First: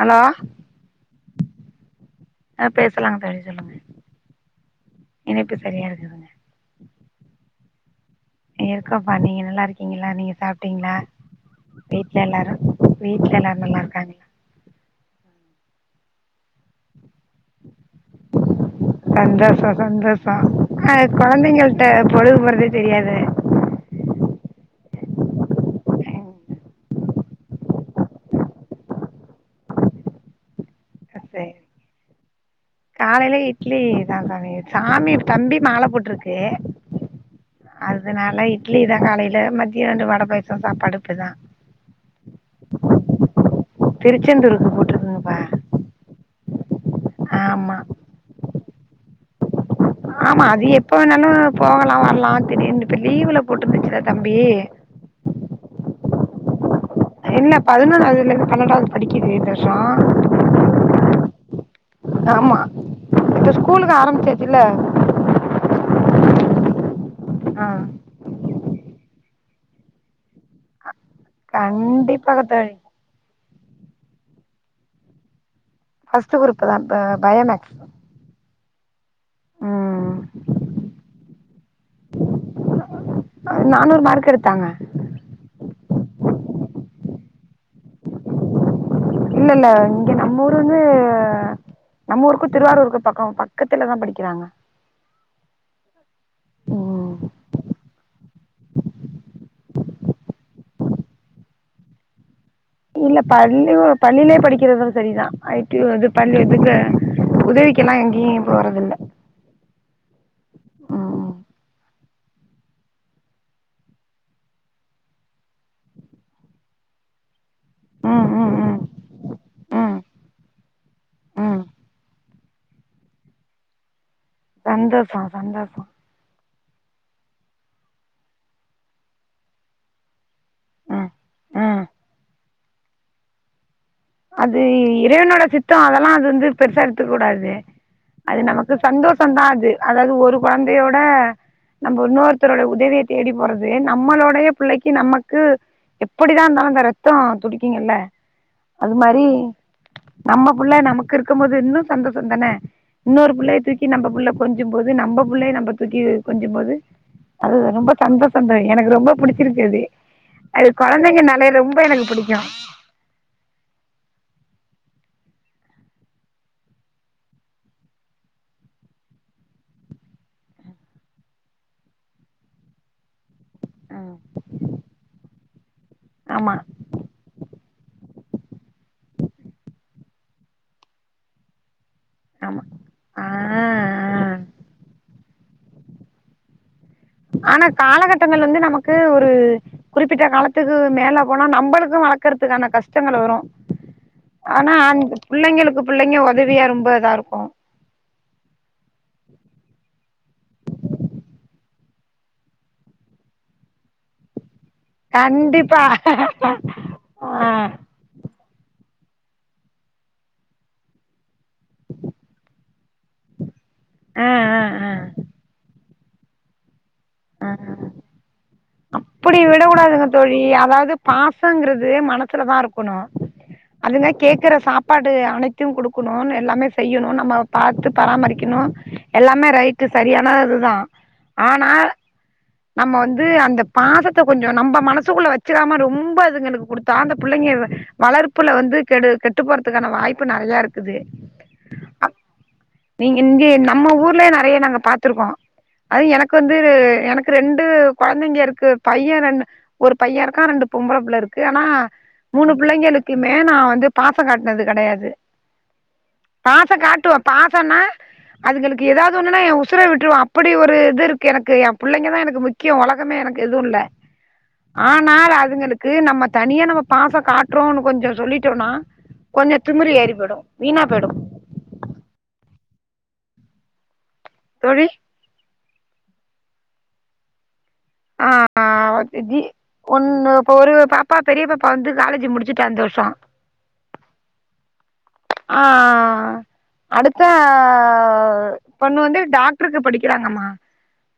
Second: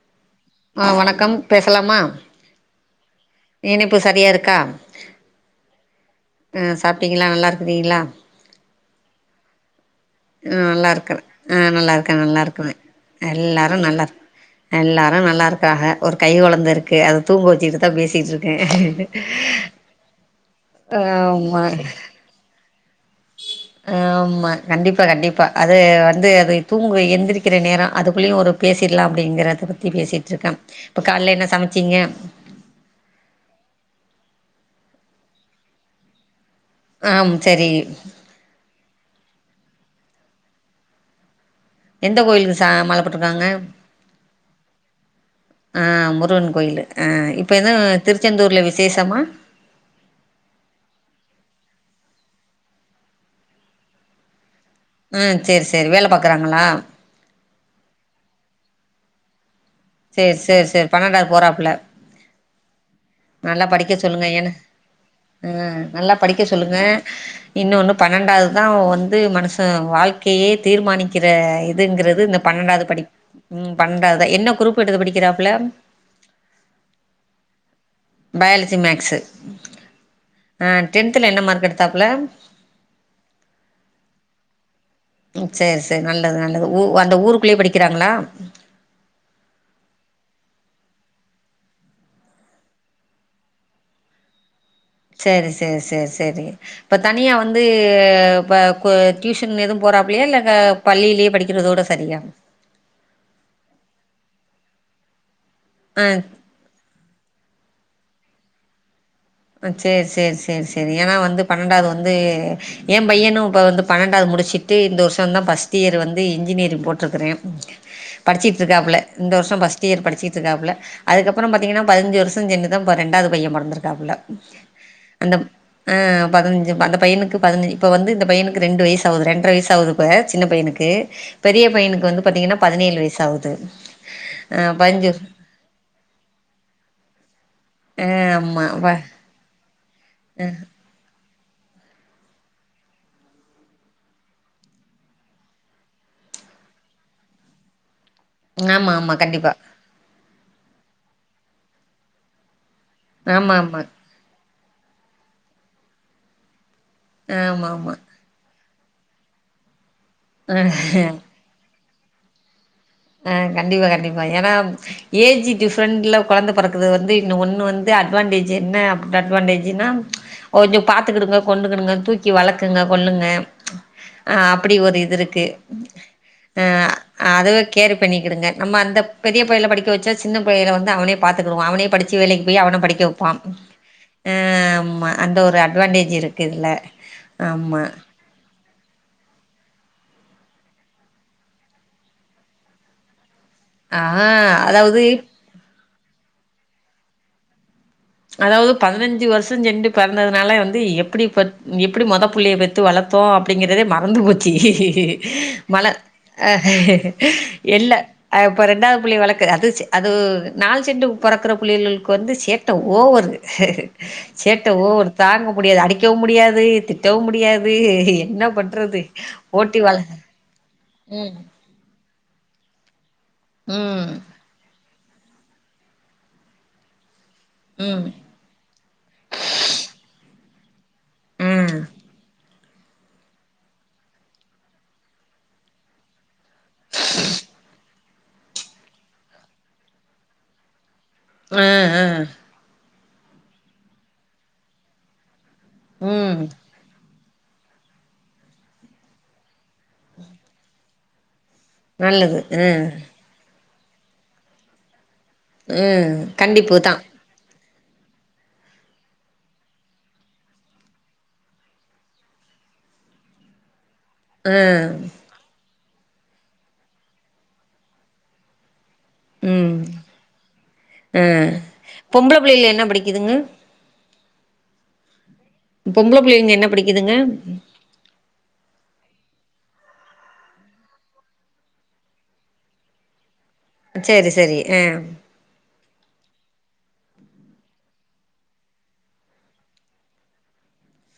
Hello. ஆஹ வணக்கம், பேசலாமா? பே இனைப்பு சரியா இருக்கா? இணைப்பு சரியா இருக்குதுங்க ஆஹ் சாப்பிட்டீங்களா நல்லா இருக் குரிங்கலா இருக்கப்பா, நீங்க நல்லா இருக்கி நல்லா இருக்கறேன். ஆஹ் நல்லா வீட்ல நல்லா எல்லாரு இருக்க. வீட்ல எல்லாரு எல்லாரும் நல்லா இருகரன் இருக்காங்களா எல்லாரும் நல்லா இரு இருக்காக. ஒரு கை ந்தருக்கு அத தூங்க வச்சிக்ட்டுதா பேசிட்டுருக்கே சந்தோஷோ சந்தோஷோ ஆ ஆமா கொழந்தைங்கள்ட்ட பொழுது போறதே தெரியாது. அஹ் ஆமா கண்டிப்பா கண்டிப்பா அது வந்து அது தூங்கு எந்திரிக்கிற நேரொ அதுக்குள்ளய ஒரு பேசிடலா அப்படிங்கறத பத்தி பேசிட்டு இருக்கன் இப்ப காலேல என்ன சமைச்சீங்க. காலையிலே இட்லிதான் சாமி சாமி தம்பி மால போட்ருக்கு ஆம் சரி அதனால இட்லிதா காலையில மத் மதியானம் வட பாயாசொ சாப்பாடு இப்டிதா எந்த கோயிலுக்கு சா மால போட்டருக்காங்க? திருச்செந்தூருக்கு போட்ருக்குங்கப்பா ஆஹ் முருகன் கோயில். ஆஹ் இப்ப எதூ ஆமா திருச்செந்தூர்ல விஷ் விசேஷமா? ஆமா அது எப்ப வேணாலு போகலா வரலா திடீர்னு இப்ப லீவுல போட்டருந்துச்சுல தம்பி. ஹ் சரி சரி வேல பாக்குறாங்களா? இல்ல பதினொன்னாவதுல ருந்து பன்னன்டாவ்து படிக்கிது. சரி சரி சரி பனெண்டாவது போறாப்ல? ஆமா இப்ப நல்லா படிக்க ஸ்கூலுக்கு சொல்லுங்க, ஏனா ஆரம்பிச்சாச்சுல்ல அஹ் நல்லா படிக்க சொல்லுங்க, ஆ இன்ன ஒன்னு பன்னெண்டாவதுதா வந் து மனுச வாழ்க்கையே தீர்மானிக் க்கிற இதுங்கிறது இந்த கண்டிப்பாக தோழி பனெண்டாவது படிப் உம் பணெண்டாவதா என்ன குரூப்பு எடுத்து படிக்கிறாப்புல? ஃபஸ்ட் குரூப் தா ப பயோமேக்ஸ். Biology maths. ம் ஆஹ் டென்த்ல என்ன மார்க் எடுத்தாப்புல? நானூறு மார்க் எடுத்தாங்க சரி சரி நல்லது நல்லது ஊ அந்த ஊருக்குள்ளேயே படிக்கிறாங்களா? இல்ல இல்ல இங்க நம்ம ஊரு வந்து நம்ம ஊருக்கு திருவாரூருக்கு பக்கம் பக்கத்துலதா படிக்கிறாங்க. சரி சரி சரி சரி இப்ப ம் தனியா வந்து இப்ப கொ டியூஷன் எதுவும் போறாப் லயா இல்ல க பள்ளியிலயே படிக்கிறதோட சரியா? இல்ல பள்ளிவு பள்ளிலயே படிக்கிறதோட சரிதா ஐ டி யூ ஆ அது பள்ளி இதுக்கு உதவி க்கெல்லா எங்கேயு போறதுல்ல சரி சரி சரி சரி ஏனா வந்து பன்னெண்டாவது வந்து ந்து எ பையனு இப்போ வந்து பன்னெண்டாவது முடிச்சுட்டு இந்த வருஷொந்தா ஃபஸ்ட் இயர் வந்து இன்ஜினியரிங் போட்டிருக்குறே ம் ம் படிச்சிட்டு ம் இருக்காப்புல இந்த வருஷம் ஃபர்ஸ்ட் ம் இயர் படிச்சிட்டு இருக்காப்புல அதுக்கப்பறம் ம் பாத்தீங்கன்னா பதினஞ்சு வருஷம் சென்னுதா ப ரெண்டாவ்து பைய பொறந்துருக்காப்புல சந்தோஷோ அந்த சந்தோஷோ ஆஹ் பதினஞ் அந்த பையனுக்கு பதின இப்ப வந்து இந்த பையனுக்கு ரெண்டு வயசு ஆவுது ரெண்டரை வயசு ஆவுது இப்ப சின்ன பையனுக்கு ம் பெரிய ம் பையனுக்கு வந்து பாத்தீங்கன்னா பதினேழு வயசு ஆவுது அது இறைவனோட சித்தொ அதெல்லா அது வந்து பெருசா எடுத்துக்க கூடாது ஆ அது ஆமா நமக்கு சந்தோஷோ தா அது அதாவது ஒரு கொழந்தையோட நம்ம இன்னோர்த்தோருடைய உதவிய தேடி போறது நம்மளோடைய பிள்ளைக்கு நமக்கு எப்படிதா இருந்தாலோ இந்த ரத்தோ துடிக்கும்ல ஆமா ஆமா கண்டிப்பா நம்ம புள்ள நமக்கு இருக்கும் போது இன்னும் சந்தோஷம் தானே இன்னொரு ஆமா புள்ளை ஆமா தூக்கி நம்ம புள்ள கொஞ்சம் போது நம்ம புள்ளய நம்ம தூக்கி கொஞ்சும் போது அது ஆமா ரொம்ப ஆமா சந்தோஷோந்தே எனக்கு ரொம்ப புடிச்சிருச்சு அது அது கொழந்தைங்க நாலே ரொம்ப எனக்கு புடிக்கும் அ கண்டிப்பா கண்டிப்பா ஏன்னா ஏஜு டிஃப்ரெண்ட்ல கொழந்த பொறக்கறது வந்து இன்ன ஒண்ணு வந்து அட்வான்டேஜ் என்ன அட அட்வான்டேஜுனா கொஞ்சோ பாத்துக்குடுங்க கொண்டுக்குடுங்க தூக்கி வளக்குங்க கொல்லுங்க ஆ அப்படி ஒரு இது இருக்கு ஆமா ஆ அது கேர் பண்ணிடுங்க நம்ம அந்த பெரிய பயல படிக்க வச்சா சின்ன பயல வந்து அவனே பார்த்துக்குடுவா அவனே படிச்ச வேலைக்கு ஆமா போய் அவன படிக்க ஆ வைப்பான் ஆ ஆமா அந்த ஒரு அட்வான்டேஜ் இருக்குது இதுல ஆனா ஆமா காலகட்டங்கள் வந்து நமக் கு ஒரு குறிப்பிட்ட காலத்துக்கு மேல போனா நம்மளுக்கும் வளர்க்கறதுக்கான கஷ்டங்கள் வரோ ஆ அதாவது பிள்ளைங்க ஒதவியா ரொம்ப இதா இருக்கோ அதாவது பதினஞ்சு வருஷோ சென்று பெறந்ததுனால வந்து எப்படி எப்படி முத புள்ளய பெத்து வளத்தோ அப்படிங்கிறதே மறந்து போச் சு கண்டிப்பா மழ அ ஆ எல்ல இப்ப ரெண்டாவது புள்ளைய வளக்கு அது செ அது நாள் சென்று பொறக்கற புள்ளயுளுக்கு வந்து சேர்த் த ஓவரு ஆ ஆ சேட்டை ஆ ஓவரு தாங்க முடியாது அடிக்க அடிக்கவு முடியாது திட் டவு முடியாது என்ன பண்றது இப்டி ஓட்டி வாழ் விடக்கூடாதுங்க ம் சுலதா இருக்கணோ ம் அதுங்க கேக்கற சாப் ப்பாடு அனைத்தையு குடுக்கணோ நா எல்லாமே செய்யணோ நம்ம பாத்து ம் பராமரிக்கணோ எல்லாமே ரைட்டு சரியான தா ஆனா ம் நம்ம வந்து அந்த பாசத்த கொஞ்சோ நம்ப மனசுகுள்ள வச்சிறாம ரொம்ப இதுங்களுக்கு குடுத்தா அந்த புள்ளைங்க இவ வளர்ப்புல வந்து கெடு கெட்டு போறதுக்கான வாய்ப்பு நெறையா இருக்குது ஆ ஆ நீங்க இங்கே நம்ம ஊர்லேயே நெறைய நாங்க பாத்துருக்கோ அது எனக்கு ம் வந்து எனக்கு ரெண்டு கொழந்தைங்க இருக்கு பைய ரெண் ஒரு பைய இருக்கா ரெண்டு பொம்பளபுள்ள இருக் கு ஆனா நல்லது மூணு ம் பிள்ளைங்களுக்குமே நா வந்து பாசங் காட்னது கடையாது ம் கண்டிப்புதா சன்னா அதுங்களுக்கு ஏதாவது ஒண்ணுன்னா எ உசுரே விட்டுருவ அப்படி ஒரு இது இருக்கு எனக்கு எம் புள்ளைங்கதா எனக்கு முக்கியோ உலகமே எனக்கு எதும் இல்ல ஆ ஆனால் அதுங்களுக் கு நம்ம தனியா நம்ம பாச காட்றோன்னு கொஞ்சோ சொல்லிட்டோனா ம், போயிடு அ, பொம்பள பிள்ளைகள என்ன படிக்குதுங்க தோழி பொம்பள பிள்ளைங்க என்ன படிக்குதுங்க ஆ ஒருத்தி ஜி ஒண்ணு இப்ப ஒரு பாப்பா பெரிய பாப்பா வந்து காலேஜ்ஜூ முடிச்சிட்டா இந்த வருஷோ சேரி சேரி ஆ ஆ அடுத்தா பொண்ணு வந்து டாக்டருக்கு படிக்கிறாங்கம்மா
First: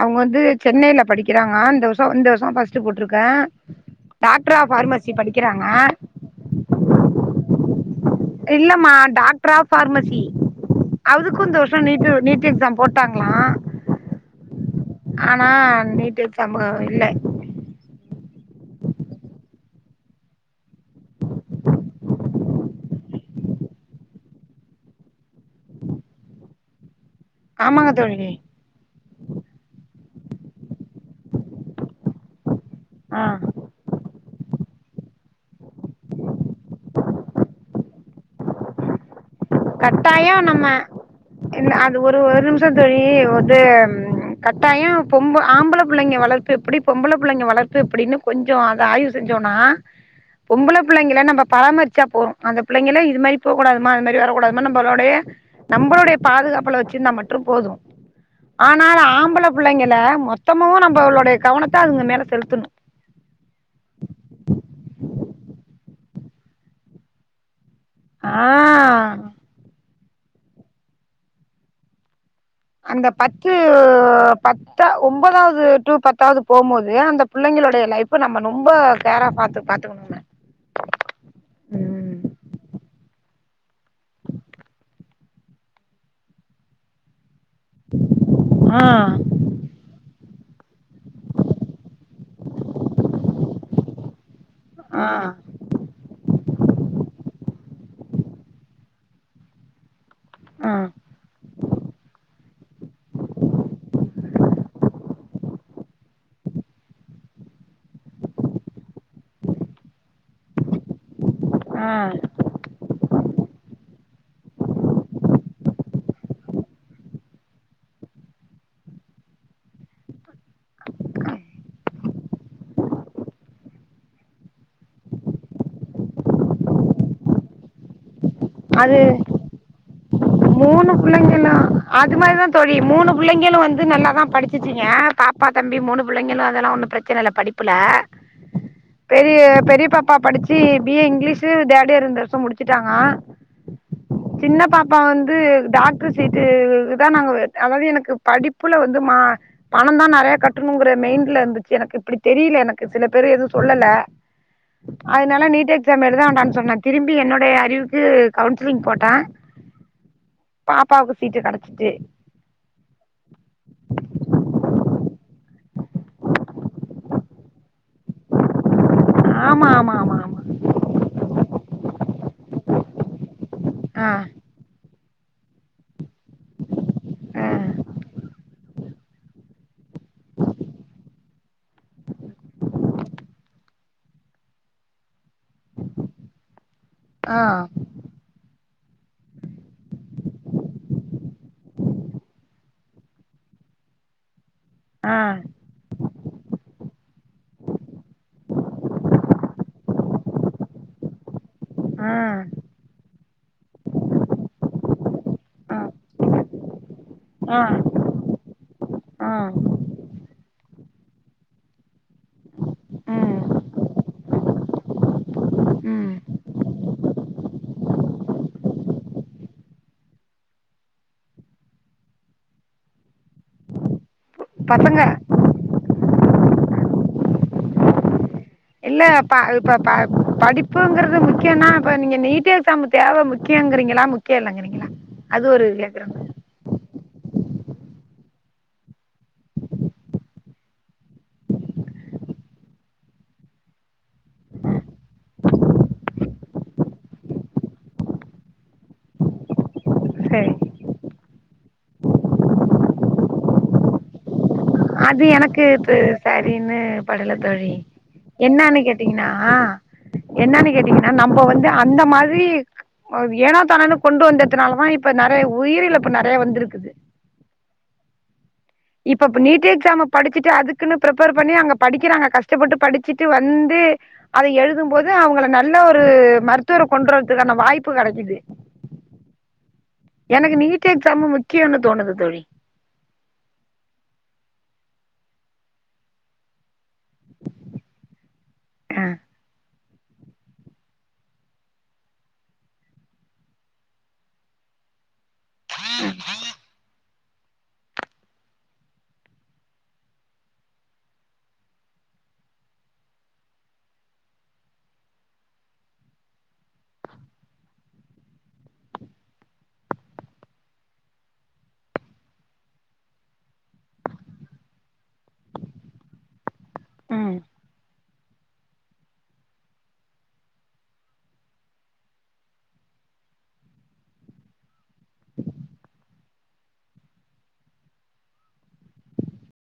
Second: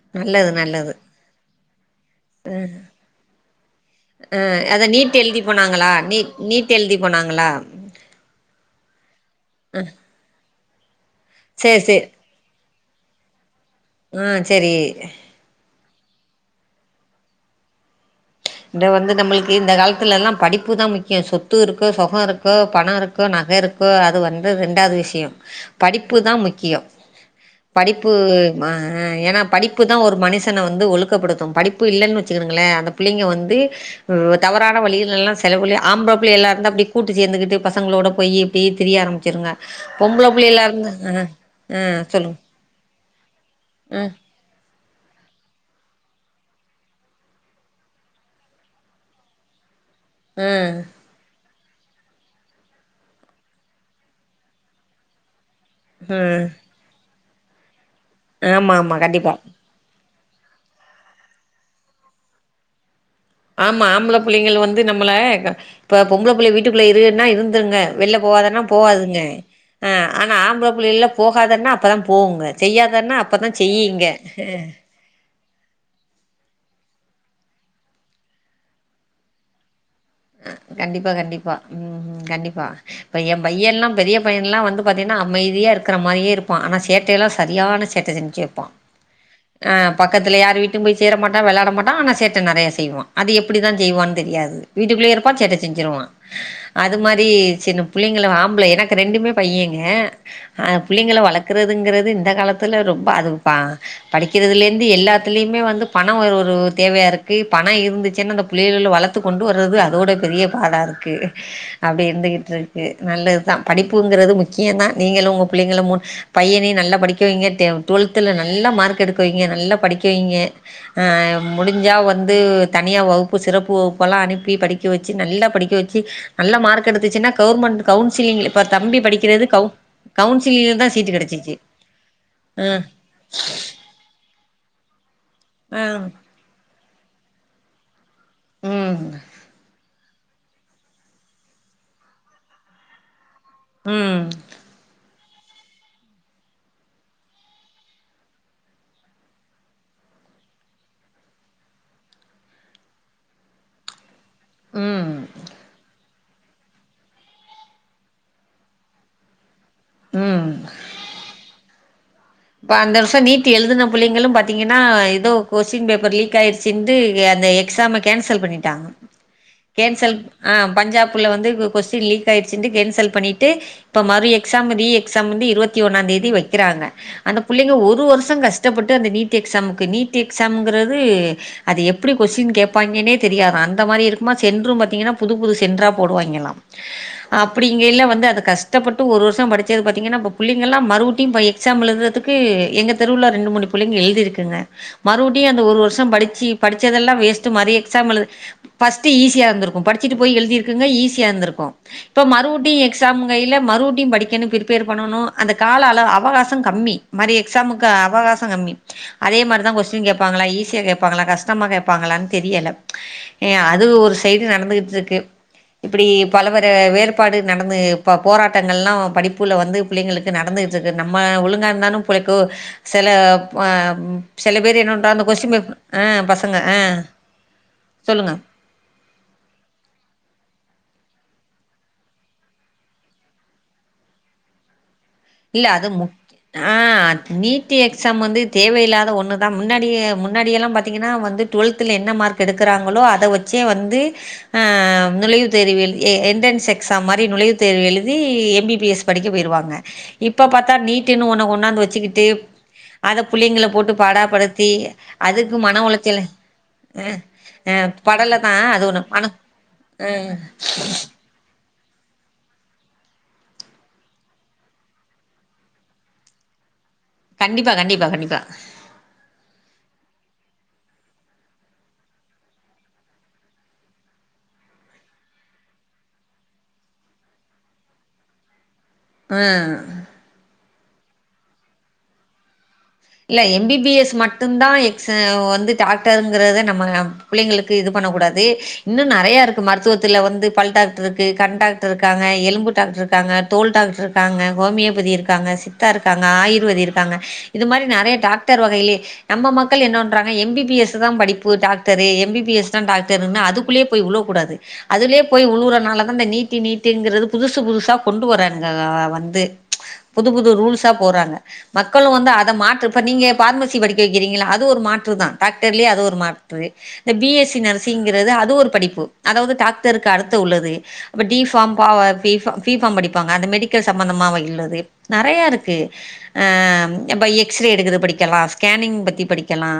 அவங்க வந்து நல்லது நல்லது சென்னையில படிக்கிறாங்க இந்த வருஷோ இந்த வருஷோ ஃபஸ்ட்டு போட்ருக்கே ஆ டாக்டர் ஆஃப் அத ஃபார்மசி நீட் எழுதி படிக்கிறாங்க போனாங்களா நீட் நீட் எழுதி போனாங்களா இல்லம்மா டாக்டர் ஆஃப் ஃபார்மசி அதுக்கு இந்த வருஷோ சேரி சேரி நீட்டு நீட் எக்ஸாம் போட்டாங்ளா ஆ செரி டிசம்ப இல்ல இத வந்து நம்மளுக்கு இந்த காலத்துலல்லா படிப்புதா முக்கிய சொத்து இருக்கு சொக இருக்கு பண இருக்கு நகை இருக்கு அது வந்து ரெண்டாது விஷய படிப்புதா முக்கிய ஆமாங்க படிப்பு தோழி ம ஏனா படிப்பு தா ஒரு மனுசன வந்து ஒழுக்கப்படுத்து படிப்பு இல்லன் வெச்சுக்கிருங்களே ஆ பிள்ளைங்க வந்து தவறான வழிகளெல்லா செலகுல ஆம்பள பிள்ளைகளா இருந்தா அப்டி கூட்டு சேந்துகிட்டு பசங்களோட போய் இப்டி திரிய ஆரம்பி ச்சிருங்க பொம்பள கட்டாயோ புள்ளைகளா நம்ம இருந்து அ ஆ சொல்லுங்க [unintelligible] து ஆ கட் டாய பொம்ப ஆம்பளை புள்ளைங்க வளர்ப்பு எப்படி பொம்பளை புள்ளைங்க வளர்ப்பு எப்புடின்னு கொஞ்சோ அத ஆய்வு செஞ்சோன்னா ஆ பொம்பள புள்ளைங்கள நம்ப பராமரிச்சா போறு அந்த புள்ளைங்களே இது மாரி போ கூடாதுமா இது மாரி வரக்கூடாது நம்ம நம்பரோடைய நம்மளுடைய ஆ பாதுகாப்புல வச்சுருந்தா மட்டு ட்ரு போதும் ஆமா ஆமா ஆனால கண்டிப்பா ஆம்பள புள்ளைங்கள மொத் சுத்தமொ நம்மளுடைய கவனத்த அதுங்க மேல செலுத்தணு ஆமா ஆம்பள பிள்ளைங்கள் வந்து நம்மள இப்ப பொம்பள புள்ளைய வீட்டுக்குள்ள இருனா இருந்துருங்க வெல்ல ஆ போவாதானா போவாதுங்க ஆ ஆனா ஆம்பள புள்ளைகள போகாதன்னா அப்பதா போகுது அந்த பத்து பத்தா ஒம்போதாவது வது டூ பத்தாவது போம்போது அந்த புள்ளைங்கலோடைய லைஃப் நம்ம ரொம்ப ஃகேரா பாத்துப்பன் கண்டிப்பா கண்டிப்பா ம் ம் கண்டிப்பா இப்ப எம் பையன் எல்லா பெரிய பையன்ல்லா வந்து பாத்தீங்கன்னா அமைதியா இருக்குறா மாரியே இருப்பா ஆனா சேட்டையெல்லா சரியான சேட்ட செஞ்ச்சு வப்பா ஆ பக்கத் யும் வீட்ட போய் சேர மாட்டா வெளாட மாட்டா ஆனா சேட்ட நெறைய செய்வா அது எப்டிதா செய்வான்னு தெரியாது ஆ வீட்டுக்குள்ளேயே இருப்பா சேட்டை செஞ்சிருவா அது மாரி சின்ன புள்ளைங்க ஆம்பள எனக்கு ரெண்டுமே பையங்க அ ஆ புள்ளைங்கள வளர்க்கறதுங்குறது இந்த காலத் இதுல ரொம் அதுவுப்பா படிக் இதுலருந்து எல்லாத்துலயுமே வந்து பணம் ஒரு ஒரு தேவையாருக்கு பணம் இருந்துச்சுன்னு அந்த புள்ளகல வளத்துக் கொண்டு கொண்டு வர்றது அதோட பெரிய பாடாருக்கு ஆ அப்டி இருந்துகிட்டுரு க்கு நல்லதுதா படிப்புங்றது முக்கியந்தா நீங்களு உங்க புள்ளைங்களு மு பையனையு நல்லா படிக்க வைங்க டே ட்டுவெல்த்துல நல்லா மார்க் எடுக்க வைங்க நல்லா படிக்க வைங்க அ முடிஞ்சா வந்து தனியா வகுப்பு சிறப்பு வகுப்பு ப்பல்லா அனுப்பி படிக்க வச்சு நல்லா படிக்க வச்சு நல்லா மார்க் எடுத்துச்சுனா கவர்ன்மெண்ட் கவுன் அது கவுன்சிலிங்ல தா மூணு சீட்டு புள்ளைங்களு கெடச்சிச்சு அது மாரிதா ஆ தோழி மூணு புள்ளைங்களு வந்து நல்லாதா படிச்சுச்சுங்க பாப் ப்பா தம்பி ஆ மூணு புள்ளைங்களு அதெல்லா ஒன்னு ப்ரச் ச்சனல்ல படிப்புல ம் பெரிய பெரியபாப் ப்பா படிச்சு பி ஏ இங்கிலீஷு ஃதேடியர் இந்த வர்ஷொ முடுச்சுட்டாங்க ம் சின்ன பாாப்பா வந் து‌ டாக்டர் சீட்டுக்துதா நாங்க அதாது எனக்கு படிப்புல வந்து மா பணந்தா நெறையா கட்டணுங்குற மைண்ட்ல இந்துச்சு எனக்கு இப்டி தெரில எனக்கு சில பேரு எதுவு சொல்லல ம் அதனால நீட் எக்ஸாம் எழுத னான் சொன்னாங்க திரும்பி என்னுடைய அறிவுக்கு கவுன்சிலிங் போட்ட ம் பாப்பாவுக்கு சீட்டு கெடச்சிட்டு இப்ப அந்த வருஷோ நீட் எழுதுன புள்ளைங்களு பாத்தீங்கனா எதோ கொஸ்டின் பேப்பர் லீக் ஆயிருச்சின்ட்டு அந்த எக்ஸாம கேன்சல் பண்ணிட்டாங்க ஆமா ஆமா கேன்சல் ஆமா ஆமா அ பஞ்சாப்ல வந்து கொஸ்டின் லீக் ஆயிடுச்சுன்ட்டு கேன்சல் பண்ணிட் ட்டு இப்ப ஆ மறு எக்ஸாமு ரீ சம்மந்தி இருவத்தி ஒன்னாந் தேதி வெக்கிறாங்க அந்த ஆ புள்ளைங்க ஒரு வருஷ கஷ் டப்பட்டு அந்த நீட் எக்ஸாமுக் கு நீட் எக்ஸாம்ங்குறது அது எப்புடி கொஸின் கேப்பாயிங்கனே தெரியாதா அந்த மாரி இருக்குமா சென்ட்ரும் பாத்தீங்கனா புது புது சென்ட்ரா போடுவாயிங்களா ஆ அப்புடி இங்கே எல்லா வந்து அது கஷ் டப்பட்டு ஒரு வருஷ படிச்சது பாத்தீங்கனா இப்ப புள்ளைங்கெல்லா மறுபுட்டி ப எக்ஸாம் எழுததுக் க்கு எங்க தெருவுல ரெண்டு மூணு புள்ளைங்க எழுதியிருக்குங்க ஆ மறுபுடியு அந்த ஒரு வருஷம் படிச் ச்சி படிச்சதெல்லா வேஸ்ட்டு மாரி எக்ஸாம் எழுத ஃபஸ்ட்டு ஈஸியா இருந்துருக்கு படிச்சிட்டு போய் எழுதிருக்குங்க ஈஸியா இருந்துருக்கு ஆ இப்ப மறுபுடியு எக் க்ஸாம்கைல மறுபுட்டியு படிக்கிணு ப்ரிப்பேர் பண்ணனு அந்த ஆ கால அள அவகாசங் கம்மி மாரி ஆ எக்ஸாமுக்கு அவகாஸ் சங்கம்மி ஆ அதே மாரிதா கொஸ்டின் கேப் பாங்களா ஈஸியா கேப்பாங்களா கஷ்டமா கேப்பாங்களான் தெரியல ம் ஏ அது ஒரு சைடு நடந்துகிட்ருக்கு இப்புடி ம் பலவர வேறுபாடு நடந்து பா போராட்டங்கள்லா படிப்புல வந்து புள்ளங்களுக்கு நடந்துகுட்ருக்கு நம்ம ஒழுங்கா இருந்தாலும் [unintelligible] செல ப ம் சில பேர் பசங்க என்னொண்டா அந்த கொஸின் பேப் அ ஃப பசங்க ஆ சொல்லுங்க இல்ல ப்ப இப்ப ப படிப்புங்குறது முக்கியனா அப்ப நீங்க நீட்டு எக்ஸாம் தேவ முக்கியங்றிங்களா முக்கிய இல்லங்கறிங்களா இல்ல அது முக் ஆ நீட்டு எக்ஸாம் வந்து தேவையில்லாத ஒன்னுதா முன்னாடியே முன்னாடியெல்லா பாத்திங்கனா வந்து டுவெல்த்துல என்ன மார்க் எடுக்குறாங்களோ அத வெச்சே வந்து ஆ நுழைவுத் தேர்வு எழு எ என்ட்ரன்ஸ் எக்ஸாம் மாரி நுழைவுத் தேர்வு எழுதி எம் பி பி எஸ் படிக்க போய்ருவாங்க இப்ப சரி பாத்தா நீ ட்டுனு ஒன்ன கொண்டாந்து வச்சுக்கிட்டு அத புள்ளைங்கள போட்டு பாடாப்படுத் அது எனக்கு து சரின்னு ஆ படல தோழி ஆ படலதா என்னான்னு அது ஒண்ணு மன கேட்டிங்னா ஆ என்னான்னு கேட்டிங்னா நம்ப வந்து அந்த மாரி க் ஏனா தானோன்னு கொண்டு வந்தத்துனாலதா இப்ப நறை உயிரிழப்பு நறைய வந்துருக்குது கண்டிப்பா கண்டிப்பா கண்டிப்பா ச்சுட்டு அதுக்குன்னு ப்ரிப்பேர் பண்ணி அங்க படிக்கிறாங்க கஷ்டப்பட்டு படிச்சுட்டு வந்து அத எழுதும்போது அவங்கள நல்ல ஒரு மருத்துவர் கொண்டுவரத்துகான வாய்ப்பு கெடைக்கிது ஆ எனக்கு நீட்டு எக்ஸாமு முக்கியோனு தோணுது தோழி இல்ல எம் பி பி எஸ் மட்டுந்தா எக்ஸ் வந்து டாக்டருங்குறத நம்ம புள்ளைங்களுக்கு இது பண்ணக்கூடாது இன்னு அ நறையாருக்கு மரு த்துவத்துல வந்து பல் டாக்டர்ருக்கு, கண் டாக்டர் இருக்காங்க, எலும்பு டாக்டர்ருக்காங்க, தோல் டாக்டர் இருக்காங்க, ஹோமியோபதி இருக் காங்க, சித்தா இருக்காங்க, ஆயுர்வேதி இருக்காங்க இது மாரி நறைய டாக்டர் வகையிலே நம்ம மக்கள் என்ன பண்றாங்க எம் பி பி எஸ் தா படிப்பு doctor M B B S தா டாக்டருன்னு அதுக்குள்ளயே போய் வுழுவக்கூடாது அதுலயே போய் வுழுவுறனாலதா இந்த நீட்டு நீட்டுங்குறது புதுசு புதுசா கொண்டு வராங்க அ வந்து புது புது ரூல்ஸா போட்றாங்க மக்களு வந்து அத மாத் து இப்ப நீங்க பார்மசிப் படிக்க வெக்கிறீங்கல்ல அது ஒரு மாற்று தா டாக்டர்லயே அது ஒரு மா தோழி இந்த பி ம் எஸ் சி நர்சிங் கிறது அது ஒருப் படிப்பு அதாவது டாக்டருக்கு அடுத்த உள்ளது இப்ப டி ஃபார்ம் பாவ பீ ஃப பீ ஃபார்ம் படிப்பாங்க அந்த மெடிக்கல் சம்மந்தமாவயுள்ளது நறையாருக்கு அஹ் இப்ப எ க்ஸ்ரே எடுக்கற்து படிக்கலா ஸ்கேனிங் பத்திப் படிக்கலா